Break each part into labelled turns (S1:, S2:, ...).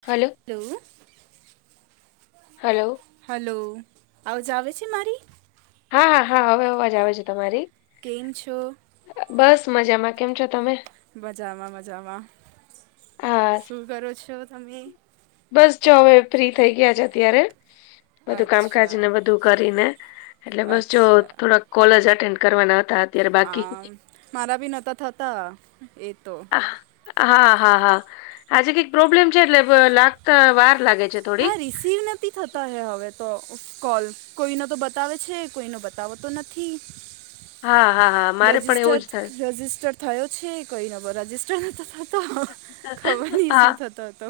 S1: હાલો,
S2: hello
S1: hello.
S2: Hello આવાજ આવે છે, મારી
S1: હા, હા, હા હવે અવાજ આવે છે. તમારી
S2: કેમ છો.
S1: બસ મજામાં. કેમ છો, તમે
S2: મજામાં મજામાં
S1: હા
S2: શું કરો છો, તમે
S1: બસ જો હવે ફ્રી થઈ ગયા છે, અત્યારે બધું કામકાજ ને
S2: અચ્છા
S1: બધું કરીને. એટલે બસ જો
S2: અચ્છા
S1: થોડાક કોલેજ એટેન્ડ કરવાના હતા. અત્યારે બાકી
S2: હા મારા ભી નહોતા થતા એતો.
S1: આહ, હા, હા, હા આજે કંઈક પ્રોબ્લેમ છે, એટલે લાગતા વાર લાગે છે. થોડી
S2: હા રિસસીવ નથી, કર નથી થતા, હવે તો કોલ કોઈનો તો બતાવે છે, કોઈનો બતાવોતો નથી.
S1: હા હા હા મારે પણ એવું જ થાય
S2: રજિસ્ટર. થયો છે, કોઈ નંબર રજિસ્ટર નોતો થતો ખબર નહીં
S1: હા
S2: શું થતો હતો.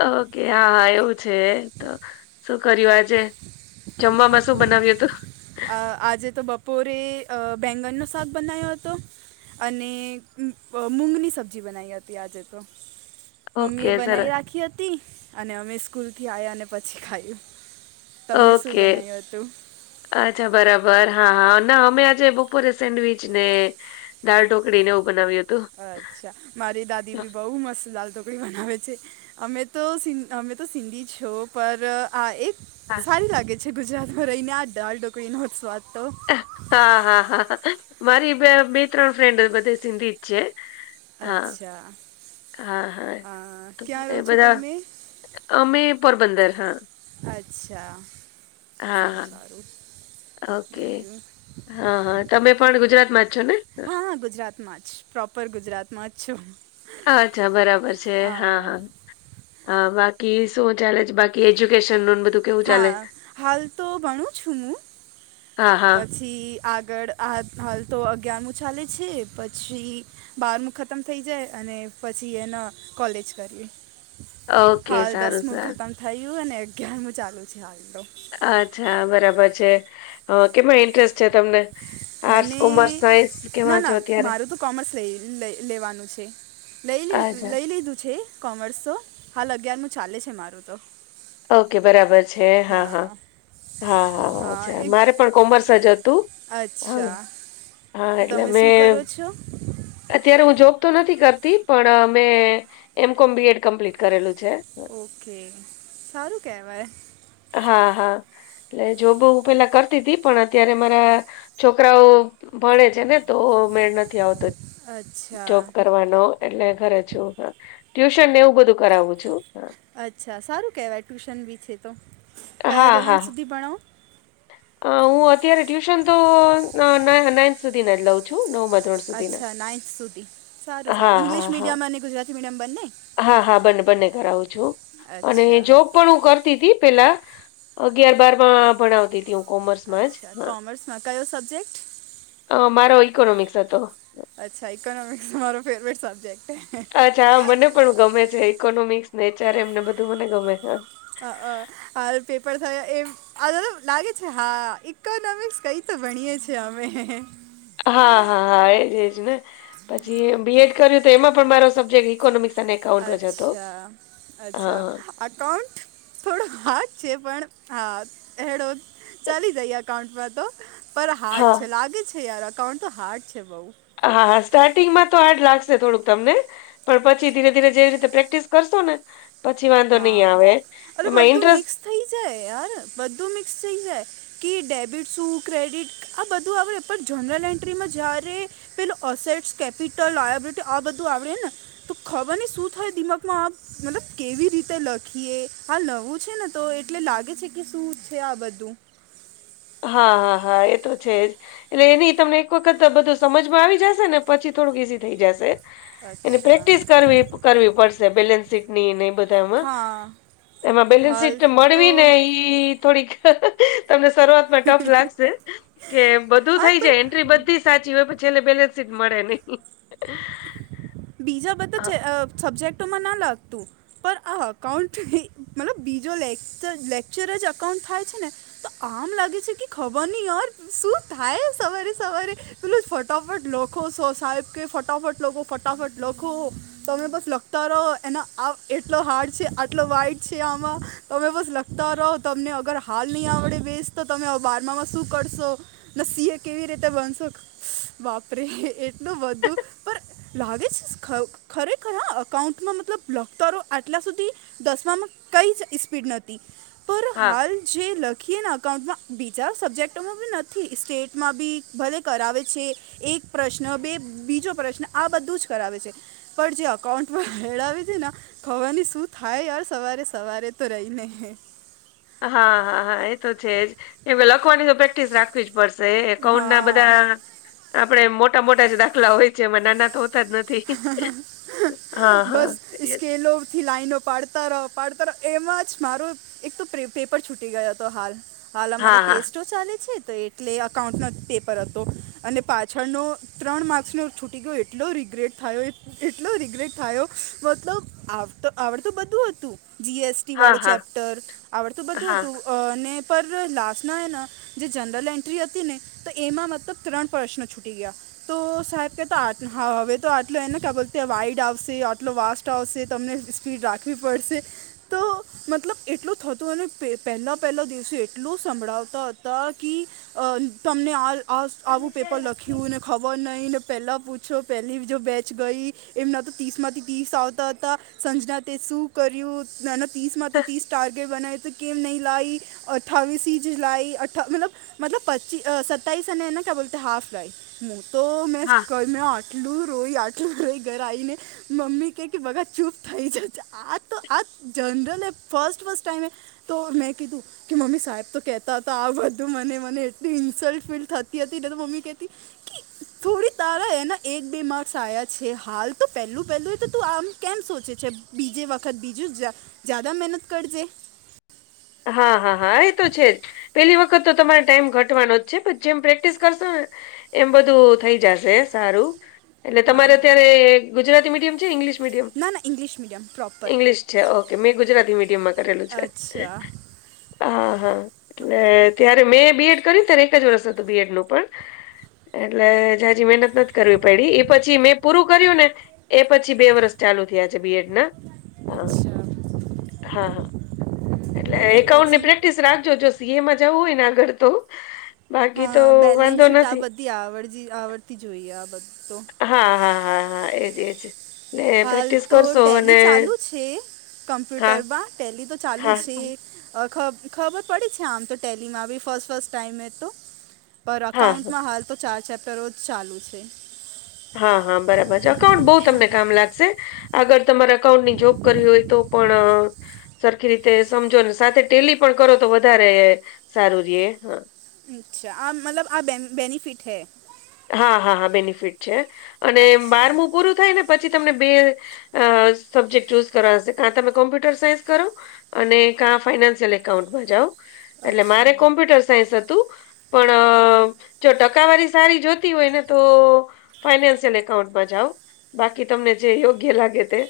S1: ઓકે હા, હા એવું છે, તો શું કર્યું આજે. જમવામાં શું બનાવ્યું હતું.
S2: અ આજે તો બપોરે બેંગનનો શાક બનાયો હતો. અને મૂગની સબ્જી બનાવી હતી, આજે તો
S1: ઓકે
S2: મમ્મીએ
S1: સરસ
S2: બનાવી રાખી હતી, અને અમે સ્કૂલથી આવ્યા અને પછી ખાયું. તમને શું
S1: ઓકે.
S2: બનાવ્યું હતું
S1: અચ્છા બરાબર હા, હા ના અમે આજે બપોરે સેન્ડવીચને. દાળ ઢોકળીને એવું બનાવ્યું હતું.
S2: અચ્છા મારી દાદી ભી બહુ મસ્ત ચાલતો. મહેમાન આવે છે, અમે તોસ અમે તો સિંધી છો, પર આ એક
S1: હા,
S2: સારી લાગે છે ગુજરાત માં રહીને આ ડાલડઈ ન સ્વાદ તો
S1: હા હા હા, મારી બે બે ત્રણ ફ્રેન્ડ બધે સિંધી જ છે. હા,
S2: અચ્છા
S1: હા હા,
S2: અ, ક્યાં
S1: એ
S2: રહો છો
S1: બધા
S2: તમે
S1: અમે પોરબંદર હા.
S2: અચ્છા,
S1: હા,
S2: સારું
S1: હા.
S2: સારું.
S1: ઓકે
S2: બીજું
S1: હા, હા તમે પણ ગુજરાતમાંજ છો ને?
S2: માંજ પ્રોપર ગુજરાતમાં જ છું.
S1: હ અચ્છા બરાબર છે
S2: અ,
S1: હા હા. હ બાકી શું ચાલે છે, બાકી એજ્યુકેશન નું બધું? કેવું ચાલે?
S2: હા હાલ તો ભણું છું, હું.
S1: હા, હા.
S2: પછી આગળ હાલતો અગિયારમું ચાલે છે, પછી બારમું ખતમ થઈ જાય અને પછી એના કોલેજ કરીએ.
S1: ઓકે
S2: હાલ
S1: સારું,
S2: દસમું
S1: સારું.
S2: ખતમ થયું અને અગયારમું ચાલુ છે હાલ તો.
S1: અચ્છા બરાબર છે કેમાં ઇન્ટરેસ્ટ છે તમને? આર્ટસ,
S2: મને
S1: કોમર્સ, સાયન્સ કેમાં
S2: નાના
S1: છો અત્યારે?
S2: મારું તો કોમર્સ લઈ લેવાનું છે. લઈ
S1: અચ્છા
S2: લઈ લીધું છે, કોમર્સ તો હાલ અગિયારમું ચાલે છે, મારું તો.
S1: ઓકે બરાબર છે, હા, હા, હા, હા અચ્છા મારે પણ કોમર્સ જ હતું હ
S2: અચ્છા
S1: હા
S2: તો
S1: એટલે
S2: તમે
S1: મે
S2: શું કરો છો
S1: અત્યારે હું જોબ તો નથી કરતી પણ અ મે એમ કોમ બી એડ કમ્પ્લીટ કરેલું છે.
S2: ઓકે, સારું કહેવાય.
S1: હા હા. જોબ હું પેલા કરતી હતી પણ અત્યારે મારા છોકરાઓ ભણેે છે ને. તો મેળ નથી આવતો જોબ
S2: અચ્છા
S1: કરવાનો. એટલે ઘરે છું હ ટ્યુશન ને એવું બધું કરાવું છું હ.
S2: અચ્છા, સારું કહેવાય ટ્યુશન બી છે તો કયા
S1: હા હા
S2: ધોરણ સુધી ભણાવો?
S1: હું અત્યારે ટ્યુશનતો નાઈન્થ સુધીને જ લઉં છું નવ
S2: અચ્છા, નાઈન્થ સુધી સારું
S1: હા
S2: સારું ઈંગ્લિશ
S1: હા હા
S2: મીડિયમ અને ગુજરાતી મીડિયમ બંન્ને?
S1: હા હા, બંને બંને કરાવું છું અને
S2: અચ્છા
S1: જો પણ હું કરતી હતી પેલા અગિયાર બારમાં ભણાવતી હતી હું. કોમર્સમાં જ
S2: અચ્છા,
S1: હા
S2: કોમર્સમાં કયો સબ્જેક્ટ?
S1: અ મારો ઈકોનોમિક્સ હતો.
S2: અચ્છા, એકઇકોનોમિક્સ તમારો ફેવરેટ સબજેક્ટ હ.
S1: અચ્છા, હા મને પણ ગમે છે ઇકોનોમિક્સ નેચાર એમને બધું મને ગમે.
S2: અ હ પેપર થયા એમ અ લાગે છે હા ઇકોનોમિક્સ કઈ તો ભણીએ છીએ અમે.
S1: હા હા હા, એજજ ને પછી બી એડ કર્યું તો એમાં પણ મારો સબ્જેક્ટ ઇકોનોમિક્સ. અને એકાઉન્ટ જ હતો
S2: અચ્છા, અચ્છા
S1: હા
S2: અકાઉન્ટ? થોડો હાજ છે પણ હા હેડો ચાલી જાય એકાઉન્ટમાં તો. પર હાર્ડ
S1: હા
S2: છે લાગે છે યાર અકાઉન્ટ તો હાર્ડ છે બઉ.
S1: હા હા, સ્ટાર્ટિંગમાં તો હાર્ડ લાગશે થોડુંક તમને. પણ પછી ધીરે ધીરે જેવી રીતે પ્રેક્ટિસ કરશો ને પછી વાંધો નઈ આવે એમાં ઇન્ટરેસ્ટ
S2: થઇ જાય યાર બધું મિક્સ થઈ જાય. કે ડેબિટ શું ક્રેડિટ આ બધું આવડે પણ જનરલ એન્ટ્રીમાં જ્યારે પેલસેટ કેપિટલ લબિલટી આ બધું આવડેને. તો ખાવાની શું થાય દિમાગમાં આ મતલબ કેવી રી તે લખીએ હાલ નવું છે ને તો એટલે લાગે છે કે શું છે આ બધું.
S1: હા હા હા એ તો છે. એટલે એની તમને એક વખત બધું સમજમાં આવી જશે ને પછી થોડુંક ઈઝી થઈ જશે. એની
S2: અચ્છા
S1: પ્રેક્ટિસ કરવી કરવી પડશે બેલેન્સ ની નઈ બધામાં
S2: હા
S1: એમાં બેલેન્સ
S2: હાલ
S1: સીટ
S2: તો
S1: મળવી નઈ. થોડીક તમને સ કટઓફ લાગશે કે બધું
S2: હા
S1: થઈ
S2: પર
S1: જાય એન્ટ્રી બધી સાચી હોય છેલ્લે પેલ્લે. મળે નહી.
S2: બીજા બધા સબ્જેક્ટોમાં ના લાગતું. પણ આ અકાઉન્ટ મતલબ બીજો લેર લેક્ચર જ અકાઉન્ટ થાય છે ને તો આમ લાગે છે કે ખબર નહી ર શું થાય સવારે સવારે. પટલે ફટાફટ લખો સાહેબ કે ફટાફટ લોકો ફટાફટ લખો. તમે બસ લખતા રહો એના આ એટલો હાર્ડ છે આટલો વાઇટ છે આમાં તમે બસ લ ત તમને અગર હાલ નહી આવડે બેસ તો તમે બારમામાં શું કરશો? ન સિહ કેવી રીતે બનશો વાપરી એટલું બધું. પર લાગે છે ખરેખર હ અકાઉન્ટમાં મતલબક તારો આટલા સુધી. દસવામાં કઈ જ સ્પીડ નથી. પર
S1: હા
S2: હાલ જે લખીએ ને અકાઉન્ટમાં બીજા સબ્જેક્ટોમાં બી નથી સ્ટેટમાં બી ભલે કરાવે છે. એક પ્રશ્ન બે બીજો પ્રશ્ન આ બધું જ કરાવે છે. પણ જે અકાઉન્ટમાં મેળાવી છે ન. ખાવાની શું થાય યાર સવારે સવારે તો રહીને હે.
S1: હા હા હા એ તો છે જ એ લખવાની તો પ્રેક્ટિસ રાખવી જ. પડશે એકાઉન્ટ ના
S2: હા
S1: બધા આપડે મોટા મોટા જ દાખલા હોય છે. એમાં નાના તો હોતા જ નથી
S2: હમ્મ હમ્મ
S1: હા હા
S2: બસ
S1: એ-
S2: સ્કેલો થી લાઈનો પાડતા રહો પાડતા રહો. એમાં જ મારું એક તો પેપર છૂટી ગયો હતો હાલ. હાલ
S1: હા
S2: અમારા
S1: હા
S2: ટેસ્ટો ચાલે છે તો એ એટલે અકાઉન્ટનો પેપર હતો અને પાછળનો ત્રણ માર્ક્સનો છૂટી ગયો. એટલો રિગ્રેટ થયો એટલો રિગ્રેટ થયો મતલબ આવડ આવડતું બધું હતું જીએસ.
S1: હા
S2: ટિવાળું
S1: હા
S2: ચેપ્ટર આવડતું બધું
S1: હા
S2: હતું. અ ને પર લાસ્ટમાં હેને જે જનરલ એન્ટ્રી હતી ને તો એમાં મતલબ ત્રણ પ્રશ્નો છૂટી ગયા. તો સાહેબ કેતા આજ હા હવે તો આટલો એને ક્યા બોલતા વાઈડ આવશે આટલો વાાસ્ટ આવશે તમને સ્પીડ રાખવી પડશે. તો મતલબ એટલું થતું અને પહેલાં પહેલા દિવસો એટલો સંભળાવતા હતા કી અ તમને આ
S1: હા
S2: આવું પેપર લખ્યું ને ખબર નહી ને પહેલા પૂછો પેલી. જો બેચ ગઈ એમના તો ત્રીસ માંથી ત્રીસ આવતા હતા સંજના તે શું કર્યું ને ત્રીસમાંથી ત્રીસ ટાર્ગેટ બનાય તો કેમ નહીં લાઈ અઠ્ઠાવીસ જ લાઈ. અઠા મતલબ મતલબ પચ્ચી સત્તાઈસ અનેને ક્યા બોલતા હાફ ગાઈ હું તો મેં કયુ આટલું રોય આટલું રોઈ ઘર આવીને મમ્મી કે કે બકા ચૂપ થઈ જાય. આ તો આ જનરલ ફસ્ટ ફસ્ટ ટાઈમ તો મેં કીધું કે મમ્મી સાહેબ તો કેતા હતા આ બધું મને મને એટલે ઇન્સલ્ટ ફીલ થતી હતી. એટલે તો મમ્મી કેતી કે થોડી તારા હ હે ને એક બે માર્ક સાયા છે હાલ તો પહેલું પહેલું તો તું આમ કેમ સોચે છે. બીજે વખત બીજું જા જ્યાદા મહેનત કરજે.
S1: હા હા હા એ તો છે જ. પેલી વખત તો તમારે ટાઈમ ઘટવાનો જ છે પણ જેમ પ્રેક્ટિસ કરશો ને એમ બધું થઈ જશે સારું. એટલે
S2: હા
S1: તમારે અત્યારે ગુજરાતી મીડિયમ છે ઇંગ્લિશ મીડિયમ
S2: ના ના ઇંગ્લિશ મીડિયમ પ્રોપર
S1: ઇંગ્લિશ? છે ઓકે મેં ગુજરાતી મીડિયમમાં કરેલું છે
S2: અચ્છા
S1: હા-હા. એટલે ત્યારે મેં બીએડ કર્યું ત્યારે એક જ વરસ હતું બીએડ નું પણ એટલે જાજી મહેનત નથી. કરવી પડી એ પછી મેં પૂરું કર્યું ને એ પછી બે વરષ ચાલુ થયા છે બીએડ ના હા
S2: અચ્છા
S1: હા હા એટલે એકાઉડ ની
S2: પછી
S1: પ્રેક્ટિસ રાખજો જો સીએમાં જવું હોય ને આગળ તો બાકી તો વાંધો નથી.
S2: આવડ આવડતી જોઈએ આ બધ તો.
S1: હા હા હા હા એજ એજ. ને
S2: હાલ
S1: પ્રેક્ટિસ
S2: તો
S1: કરશો
S2: ટેલી
S1: અને
S2: ચાલુ છે.
S1: હા
S2: કમ્પ્યુટરમાં ટેલી તો ચાલુ
S1: હા
S2: છે અ ખબ ખબર પડી છે આમ તો ટેલીમાં બી ફર્સ્ટ ફસ્ટ ટાઈમ હે તો પર
S1: હા હા
S2: અકાઉન્ટમાં હાલ તો ચાર ચેપ્ટરો જ ચાલુ છે.
S1: હા હા બરાબર છે અકાઉન્ટ બહુ તમને કામ લાગશે. અગર તમારે અકાઉન્ટની જોબ કરવી હોય તો પણ સરખી રીતે સમજો ને સાથે ટેલી પણ કરો તો વધારે સારું રે હા
S2: અચ્છા આ મતલબ આ બે બેનિફિટ હૈ
S1: હા-હા-હા બેનિફિટ છે અને
S2: અચ્છા
S1: બારમું પૂરું થાય ને પછી તમને બે સબ્જેક્ટ ચૂઝ કરવા હશે તમે કોમ્પ્યુટર સાયન્સ કરો અને કા ફાઈનાન્સિયલ એકાઉન્ટમાં જાઓ. એટલે મારે
S2: અચ્છા
S1: કોમ્પ્યુટર સાયન્સ હતું પણ જો ટકાવારી સારી જોતી હોય ને તો ફાઈનાન્શિયલ એકાઉન્ટ માં જાઉં બાકી તમને જે યોગ્ય લાગે તે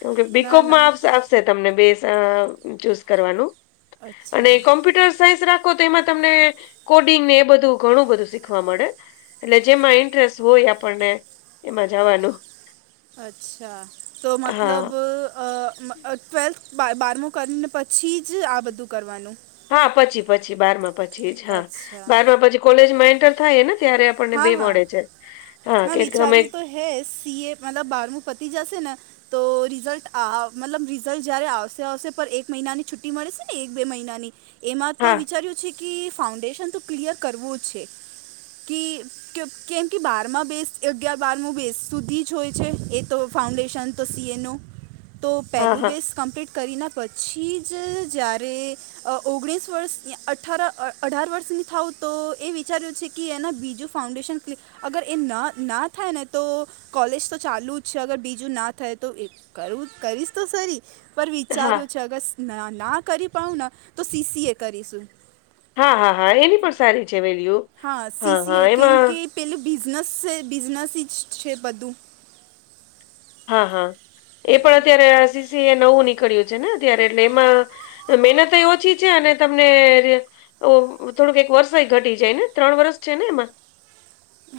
S1: કેમકે
S2: ના
S1: બીકોમમાં
S2: ના
S1: આવશે આવશે. તને બે ચૂઝ કરવાનું અને
S2: અચ્છા
S1: કોમ્પ્યુટર સાયન્સ રા તો એમાં તમને કોડિંગ ને એ બધું ઘણું બધું શીખવા મળે. એટલે જેમાં ઇન્ટરેસ્ટ હોય આપણને એમાં જવાનું.
S2: અચ્છા તો
S1: હા
S2: મતલબ અ અ ટ્વેલ્થ બ બારમું કરીને પછી જ આ બધું કરવાનું.
S1: હા પછી પછી બારમા પછી જ હા
S2: અચ્છા
S1: બારમા પછી કોલેજમાં એન્ટર થાય ને ત્યારે આપણને બે મળે છે. હા
S2: ના
S1: કે તમે
S2: વિચાર્યું તો હે સી એ મતલબ બારમું પતી જશે ને તો રિઝલ્ટ મતલબ રિઝલ્ટ જયારે આવશે આવશે પણ એક મહિનાની છુટ્ટી મળેશે ને એક બે મહિનાની એમાં તો
S1: હા
S2: વિચાર્યું ફાઉન્ડેશન તો ક્લિયર કરવું જ છે કેમ કે બ બ બે અગ્યાર બારમ બેસ સુધી જ હોય છે એ તો ફાઉન્ડેશન તો સીએન. તો
S1: હા
S2: પહેલું
S1: હા
S2: બેસ કમ્પ્લીટ કરીના પછી જ જ્યારે ઓગણીસ વર્ષ અઠારરા અઢાર વર્ષની થાવ તો એ વિચાર્યું છે કે એના બીજું ફાઉડેશન ક્લિ અગર એ ન ના થાય ને તો કોલેજ તો ચાલુ જ છે અગર બીજું ના થાય તો એ કરું કરીશ તો સારી પર
S1: હા
S2: વિચાર્યું છે અગર ના કરી પાાવ ને તો સીસી એ કરીશું.
S1: હા હા હા એની પણ સારી છે વેલ્યુ.
S2: હા
S1: હા
S2: સીસીએ કેમ
S1: એમાં
S2: કે પેલું બિઝનેસ છે બિઝનેસ જ છે બધું.
S1: હા હા એ પણ અત્યારે આસીસી એ નવું નીકળ્યું છે ને અત્યારે એટલે એમાં મહેનત ઓછી છે અને તમને ઓ થોડુંક એક વર્ષ ઘટી જાય ને ત્રણ વર્ષ છે ને એમાં.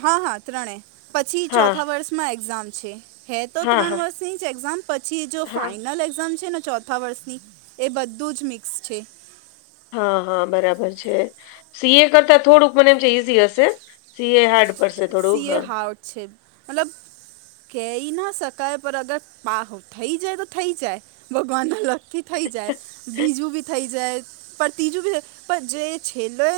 S2: હા હા ત્રણે પછી
S1: હા
S2: ચોથા વર્ષમાં એક્ઝામ છે. હે તો
S1: હા
S2: ત્રણ
S1: હા
S2: વર્ષની જ એક્ઝામ પછી જો
S1: હા
S2: ફાઈનલ એક્ઝામ છે ને ચો ચફ વર્ષની એ બધું જ મિક્સ છે.
S1: હા હા બરાબર છે સી એ કરતા થોડુંક મને એમ છે ઈઝી હશે. સીએ હારડ પરસે થોડું હ.
S2: આવ છેે. મતલબ. કહી ના શકાય પણ અગર પાહો થઈ જાય તો થઈ જાય ભગવાન ના લગ થી થઈ જાય બીજું, બી થઈ જાય, પણ ત્રીજું બી થઈ જાય પણ જે છેલ્લો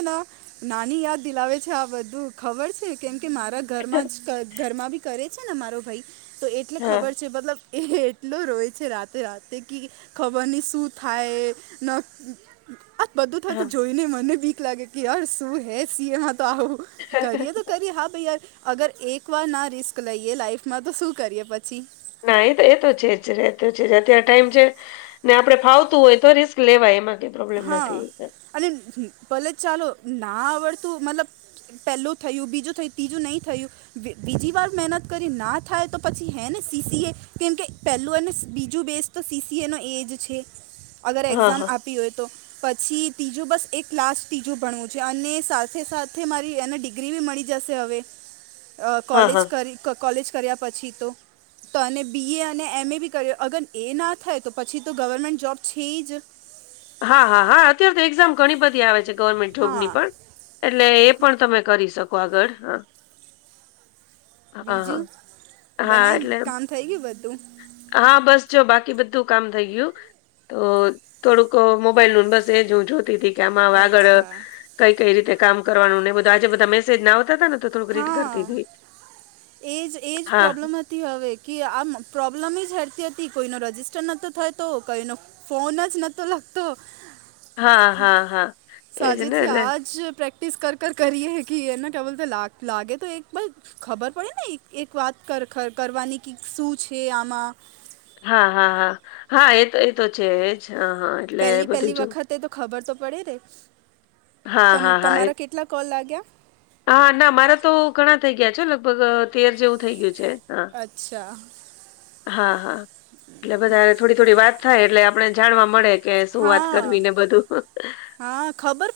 S2: નાની યાદ દિલાવે છે, આ બધું ખબર છે? કેમ કે મારા ઘરમાં જ ઘરમાં બી કરે છે ને મારો ભાઈ તો એટલે
S1: હા
S2: ખબર છે મતલબ એ એટલો રોય છે રાતે રાતે કે ખબરની શું થાય ન આ બધું
S1: હા
S2: થતું જોઈને મને બીક લાગે કે યાર શું હે સી એમાં તો આવું કરીએ તો [unintelligible] હા ભાઈ યાર અગર એક વાર ના રિસ્ક લઈએ લાઈફમાં તો શું કરીએ પછી.
S1: ના એ તો એ તો છે જ એ તો છે જ અત્યારે ટાઈમ છે ને આપડે ફાવતું હોય તો રિસ્ક લેવાય એમાં કઈ પ્રોબ્લેમ
S2: હા
S1: નથી.
S2: અને ભલે ચાલો ના આવડતું મતલબ પહેલું થયું બીજું થયું ત્રીજું નહીં થયું બીજી વાર મહેનત કરી ના થાય તો પછી હે ને સીસી એ કેમ કે પહેલું અને બીજું બેસ્ટ તો સીસીએ નો એજ છે અગર
S1: હા
S2: એક્ઝામ
S1: હા
S2: આપી હોય તો. પછી તીજું બસ એક લાસ્ટ ત્રીજું ભણવું છે અને સાથે સાથે મારી એને ડિગ્રી ડિગ્રી બી મળી જશે હવે આ
S1: હા
S2: કોલેજ
S1: હા
S2: કરી કા કોલેજ કર્યા પછી તો. તો બી એ અને એમ એ બી કર્યો અગર એ ના થાય તો પછી તો ગવર્મેન્ટ જોબ છે જ.
S1: હા હા હા અત્ય્યારે તો એક્ઝામ ઘણી બધી આવે છે ગવર્મેન્ટ જોબની
S2: હા
S1: પણ. એટલે એ પણ તમે કરી શકો આગળ હા. હા, હા.
S2: બીજું
S1: હા,
S2: બનાયવું
S1: એટલે
S2: કામ થઈ ગયું બધું?
S1: હા બસ જો બાકી બધું કામ થઈ ગયું તો થોડુંક કા મોબાઈલનું બસ એજ હું જોતી હતી કે આમાં હ આગળ
S2: અચ્છા
S1: કઈ-કઈ રીતે કામ કરવાનું ને બધું આજે બધા મેસેજ આવતા હતા ને. તો થોડુંક રીડ
S2: હા
S1: કરતી તી.
S2: એજ એજ
S1: હા,
S2: પ્રોબ્લેમ હતી હવે કે આમ પ્રોબ્લેમ જ હતી કોઈનો રજીિસ્ટર નતો થયો તો કોઈનો ફોન જ નતો લાગતો
S1: હા, હા, હા. એજ ને
S2: સાજેથી
S1: એટલે
S2: આજ પ્રેક્ટ પ્રેક્ટિસ કર કર કરીએ કે એના કેવલ તો લાગ લાગે તો એક બસ ખબર પડે ને એક વાત કર કર કરવાની કે શું છે આમાં.
S1: હા, હા, હા હા એ તો એ તો છે જ હા, હા. એટલે બધું
S2: પહેલી-પહેલી
S1: જો
S2: વખતે તો ખબર તો પડે ને.
S1: હા,
S2: તમ
S1: હા, હા એ
S2: તમારા કેટલા કોલ લાગ્યા
S1: હા ના મારા તો ઘણા થઇ ગયા છે લગભગ તેર જેવું થઇ ગયું છે. હા,
S2: અચ્છા.
S1: હા, હા એટલે વધારે થોડી થોડી વાત થાય એટલે આપણે જાણવા મળે કે શું વાત
S2: હા
S1: કરવી ને બધું
S2: હા, ખબર